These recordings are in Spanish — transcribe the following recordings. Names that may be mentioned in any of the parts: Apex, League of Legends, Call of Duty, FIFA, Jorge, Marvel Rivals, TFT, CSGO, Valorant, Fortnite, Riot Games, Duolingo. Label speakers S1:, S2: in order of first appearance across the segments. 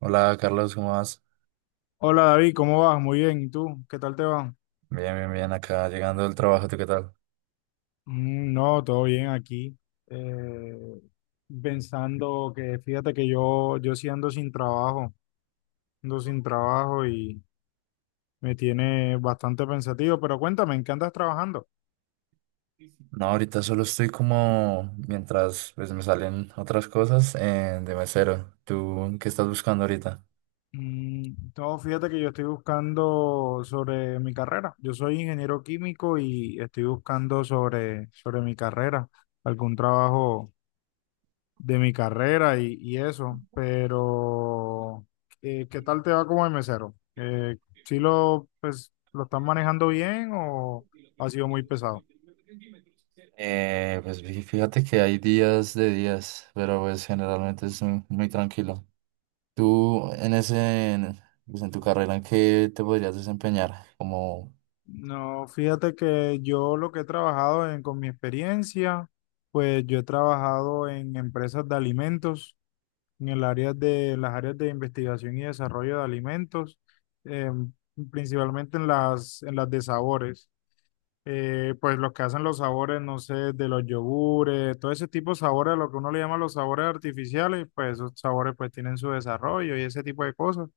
S1: Hola Carlos, ¿cómo vas?
S2: Hola David, ¿cómo vas? Muy bien, ¿y tú? ¿Qué tal te va?
S1: Bien, bien, bien, acá llegando del trabajo, ¿tú qué tal?
S2: No, todo bien aquí. Eh, Pensando que fíjate que yo sí ando sin trabajo y me tiene bastante pensativo, pero cuéntame, ¿en qué andas trabajando?
S1: No, ahorita solo estoy como mientras pues me salen otras cosas de mesero. ¿Tú qué estás buscando ahorita?
S2: No, fíjate que yo estoy buscando sobre mi carrera. Yo soy ingeniero químico y estoy buscando sobre mi carrera, algún trabajo de mi carrera y eso, pero ¿qué tal te va como de mesero? ¿Sí pues, lo estás manejando bien o ha sido muy pesado?
S1: Pues fíjate que hay días de días, pero pues generalmente es muy, muy tranquilo. ¿Tú en pues, en tu carrera, en qué te podrías desempeñar? Como
S2: No, fíjate que yo lo que he trabajado con mi experiencia, pues yo he trabajado en empresas de alimentos, en el área de las áreas de investigación y desarrollo de alimentos, em, principalmente en las de sabores. Pues los que hacen los sabores, no sé, de los yogures, todo ese tipo de sabores, lo que uno le llama los sabores artificiales, pues esos sabores pues tienen su desarrollo y ese tipo de cosas.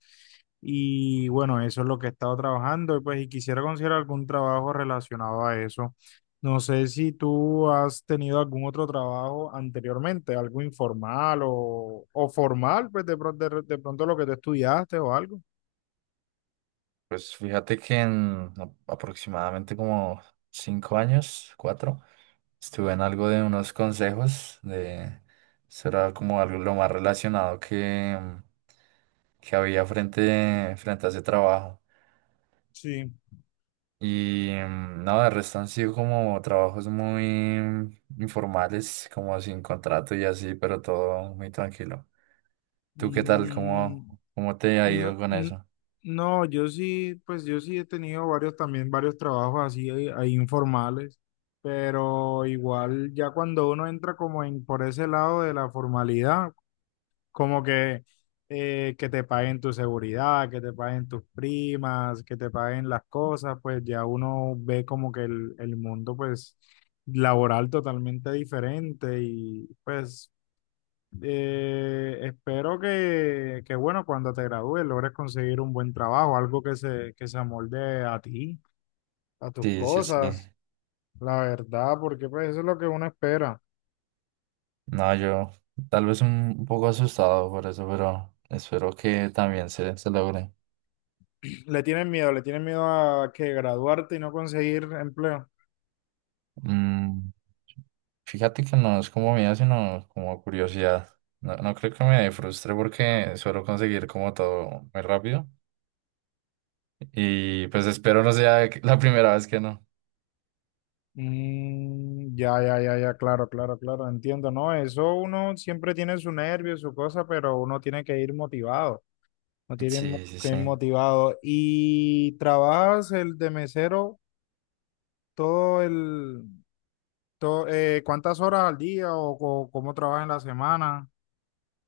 S2: Y bueno, eso es lo que he estado trabajando y pues y quisiera conseguir algún trabajo relacionado a eso. No sé si tú has tenido algún otro trabajo anteriormente, algo informal o formal, pues de pronto lo que tú estudiaste o algo.
S1: pues fíjate que en aproximadamente como cinco años, cuatro, estuve en algo de unos consejos de, eso era como algo lo más relacionado que, que había frente a ese trabajo.
S2: Sí.
S1: Y mm, no, de resto han sido como trabajos muy informales, como sin contrato y así, pero todo muy tranquilo. ¿Tú qué tal?
S2: Mm,
S1: Cómo te ha
S2: No,
S1: ido con eso?
S2: no, yo sí, pues yo sí he tenido varios también, varios trabajos así ahí informales, pero igual ya cuando uno entra como en por ese lado de la formalidad, como que te paguen tu seguridad, que te paguen tus primas, que te paguen las cosas, pues ya uno ve como que el mundo pues laboral totalmente diferente y pues espero que, bueno, cuando te gradúes logres conseguir un buen trabajo, algo que se amolde a ti, a tus
S1: Sí, sí, sí.
S2: cosas, la verdad, porque pues eso es lo que uno espera.
S1: No, yo tal vez un poco asustado por eso, pero espero que también se logre.
S2: Le tienen miedo a que graduarte y no conseguir empleo.
S1: Mm, fíjate que no es como miedo, sino como curiosidad. No, creo que me frustre porque suelo conseguir como todo muy rápido y pues espero no sea la primera vez que no.
S2: Ya, ya, ya, ya, claro, claro, claro, entiendo, ¿no? Eso uno siempre tiene su nervio, su cosa, pero uno tiene que ir motivado, no tiene
S1: Sí, sí,
S2: que
S1: sí.
S2: ir motivado. ¿Y trabajas el de mesero todo el, ¿cuántas horas al día o, cómo trabajas en la semana?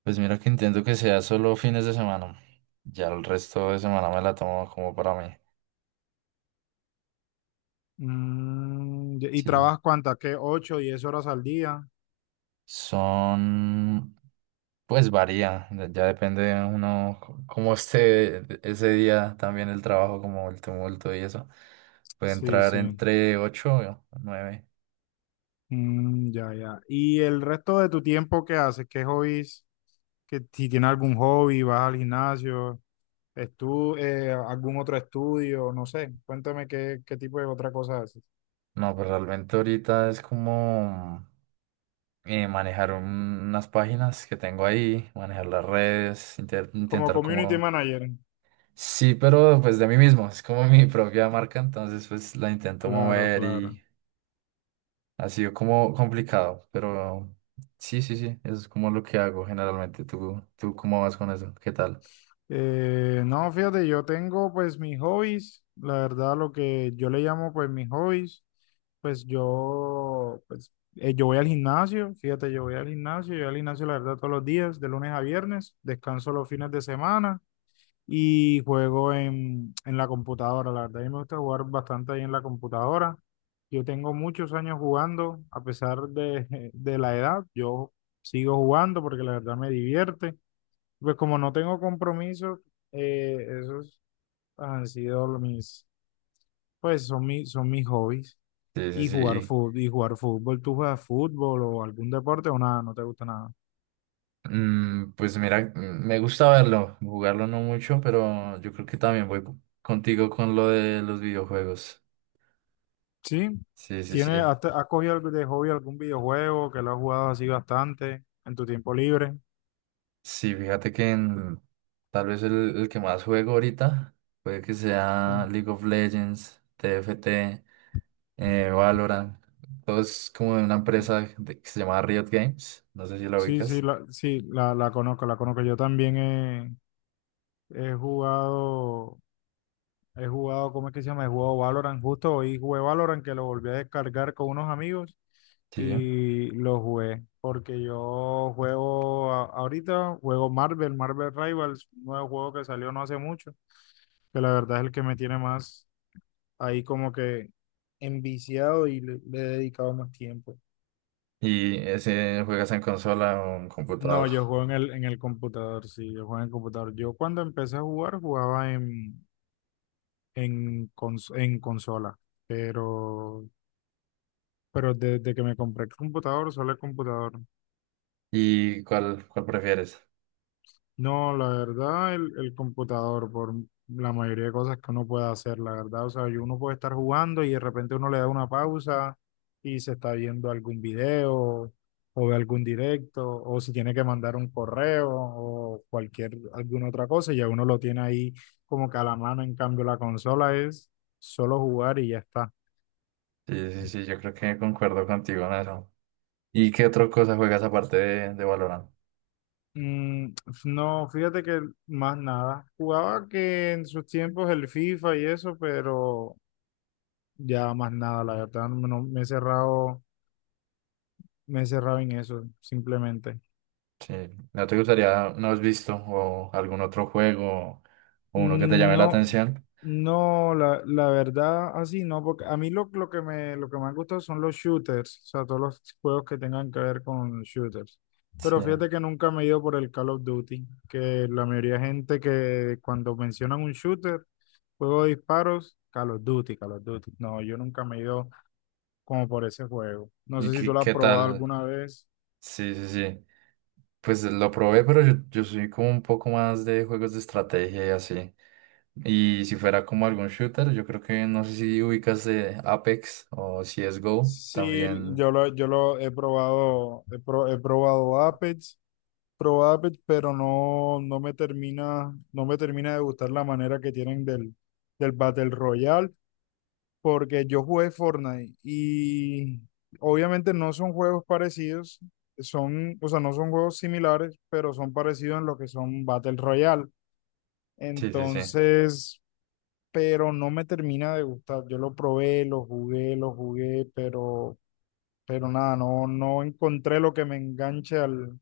S1: Pues mira que intento que sea solo fines de semana. Ya el resto de semana me la tomo como para mí.
S2: Y y
S1: Sí.
S2: trabajas cuántas, ¿qué? ¿Ocho, 10 horas al día?
S1: Son, pues varía, ya depende de uno cómo esté ese día también el trabajo, como el tumulto y eso. Puede
S2: Sí,
S1: entrar
S2: sí.
S1: entre 8 o 9.
S2: Ya, ya. ¿Y el resto de tu tiempo qué haces? ¿Qué hobbies? ¿Que si tienes algún hobby, vas al gimnasio, estu algún otro estudio, no sé. Cuéntame qué tipo de otra cosa haces.
S1: No, pero realmente ahorita es como manejar unas páginas que tengo ahí, manejar las redes,
S2: Como
S1: intentar
S2: community
S1: como...
S2: manager.
S1: Sí, pero pues de mí mismo, es como mi propia marca, entonces pues la intento
S2: Claro,
S1: mover
S2: claro.
S1: y ha sido como complicado, pero sí, sí, sí, eso es como lo que hago generalmente. ¿Tú, cómo vas con eso? ¿Qué tal?
S2: No, fíjate, yo tengo pues mis hobbies, la verdad lo que yo le llamo pues mis hobbies, pues yo voy al gimnasio, fíjate, yo voy al gimnasio, yo voy al gimnasio la verdad todos los días, de lunes a viernes, descanso los fines de semana y juego en la computadora, la verdad a mí me gusta jugar bastante ahí en la computadora, yo tengo muchos años jugando, a pesar de, de la edad, yo sigo jugando porque la verdad me divierte. Pues como no tengo compromiso, esos han sido los mis, pues son mis hobbies.
S1: Sí, sí, sí.
S2: Y jugar fútbol, ¿tú juegas fútbol o algún deporte o nada? ¿No te gusta nada?
S1: Mm, pues mira, me gusta verlo, jugarlo no mucho, pero yo creo que también voy contigo con lo de los videojuegos.
S2: Sí.
S1: Sí, sí, sí.
S2: ¿Tiene, has cogido algo de hobby algún videojuego que lo has jugado así bastante en tu tiempo libre?
S1: Sí, fíjate que tal vez el que más juego ahorita puede que
S2: Sí.
S1: sea League of Legends, TFT. Eh, Valorant. Todo es como de una empresa que se llama Riot Games. No sé si la
S2: Sí, sí,
S1: ubicas.
S2: sí, la conozco, la conozco. Yo también he, he jugado. He jugado, ¿cómo es que se llama? He jugado Valorant, justo hoy jugué Valorant, que lo volví a descargar con unos amigos
S1: Sí.
S2: y lo jugué, porque yo juego ahorita, juego Marvel, Marvel Rivals, un nuevo juego que salió no hace mucho, que la verdad es el que me tiene más ahí como que enviciado y le he dedicado más tiempo.
S1: ¿Y ese juegas en consola o en
S2: No,
S1: computador?
S2: yo juego en el computador, sí, yo juego en el computador. Yo cuando empecé a jugar jugaba en consola, pero... Pero desde que me compré el computador, solo el computador.
S1: ¿Y cuál prefieres?
S2: No, la verdad, el computador, por la mayoría de cosas que uno puede hacer, la verdad. O sea, y uno puede estar jugando y de repente uno le da una pausa y se está viendo algún video o ve algún directo, o si tiene que mandar un correo o cualquier, alguna otra cosa, y ya uno lo tiene ahí como que a la mano. En cambio, la consola es solo jugar y ya está.
S1: Sí, sí, sí, yo creo que concuerdo contigo en eso. ¿Y qué otra cosa juegas aparte de Valorant?
S2: Mm, no, fíjate que más nada. Jugaba que en sus tiempos el FIFA y eso, pero ya más nada, la verdad, no, no, me he cerrado en eso, simplemente.
S1: Sí. ¿No te gustaría, no has visto, o algún otro juego o uno que te llame la
S2: No,
S1: atención?
S2: no, la verdad, así no, porque a mí lo que me han gustado son los shooters, o sea, todos los juegos que tengan que ver con shooters.
S1: Sí.
S2: Pero fíjate que nunca me he ido por el Call of Duty, que la mayoría de gente que cuando mencionan un shooter, juego de disparos, Call of Duty, Call of Duty. No, yo nunca me he ido como por ese juego. No
S1: ¿Y
S2: sé si tú
S1: qué,
S2: lo has
S1: qué
S2: probado
S1: tal?
S2: alguna vez.
S1: Sí, sí, sí. Pues lo probé, pero yo soy como un poco más de juegos de estrategia y así. Y si fuera como algún shooter, yo creo que no sé si ubicas de Apex o CSGO
S2: Sí,
S1: también.
S2: yo lo he probado, he probado Apex. Probable, pero no, no me termina de gustar la manera que tienen del Battle Royale, porque yo jugué Fortnite y obviamente no son juegos parecidos, o sea, no son juegos similares, pero son parecidos en lo que son Battle Royale.
S1: Sí, sí, sí.
S2: Entonces, pero no me termina de gustar. Yo lo probé, lo jugué, pero nada, no, no encontré lo que me enganche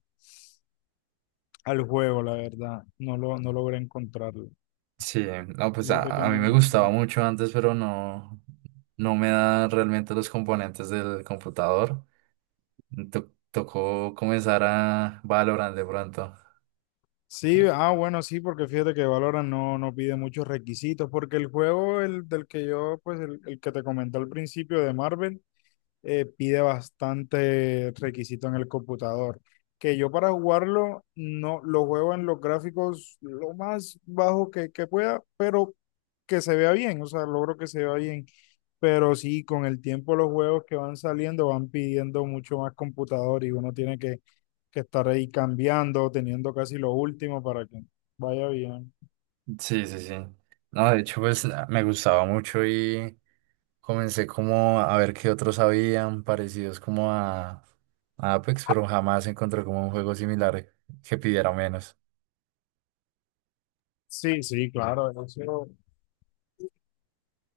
S2: al juego, la verdad. No logré encontrarlo.
S1: Sí, no, pues
S2: Fíjate que
S1: a mí
S2: no.
S1: me gustaba mucho antes, pero no me da realmente los componentes del computador. Tocó comenzar a Valorant de pronto.
S2: Sí, ah, bueno, sí, porque fíjate que Valorant no, no pide muchos requisitos, porque el juego el, del que yo, pues el que te comenté al principio de Marvel, pide bastante requisito en el computador. Que yo para jugarlo no lo juego en los gráficos lo más bajo que pueda, pero que se vea bien, o sea, logro que se vea bien. Pero sí, con el tiempo los juegos que van saliendo van pidiendo mucho más computador y uno tiene que estar ahí cambiando, teniendo casi lo último para que vaya bien.
S1: Sí, sí, sí. No, de hecho, pues me gustaba mucho y comencé como a ver qué otros habían parecidos como a Apex, pero jamás encontré como un juego similar que pidiera menos.
S2: Sí, sí, claro, eso,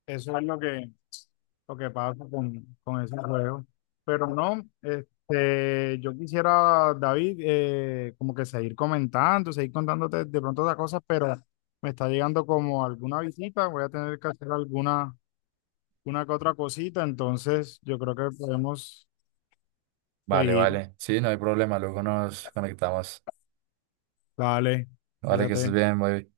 S2: eso es lo que pasa con esos juegos. Pero no, este, yo quisiera, David, como que seguir comentando, seguir contándote de pronto otras cosas, pero me está llegando como alguna visita, voy a tener que hacer alguna, una que otra cosita, entonces yo creo que podemos
S1: Vale,
S2: seguir.
S1: vale. Sí, no hay problema. Luego nos conectamos.
S2: Dale,
S1: Vale, que estés
S2: fíjate.
S1: bien, bye.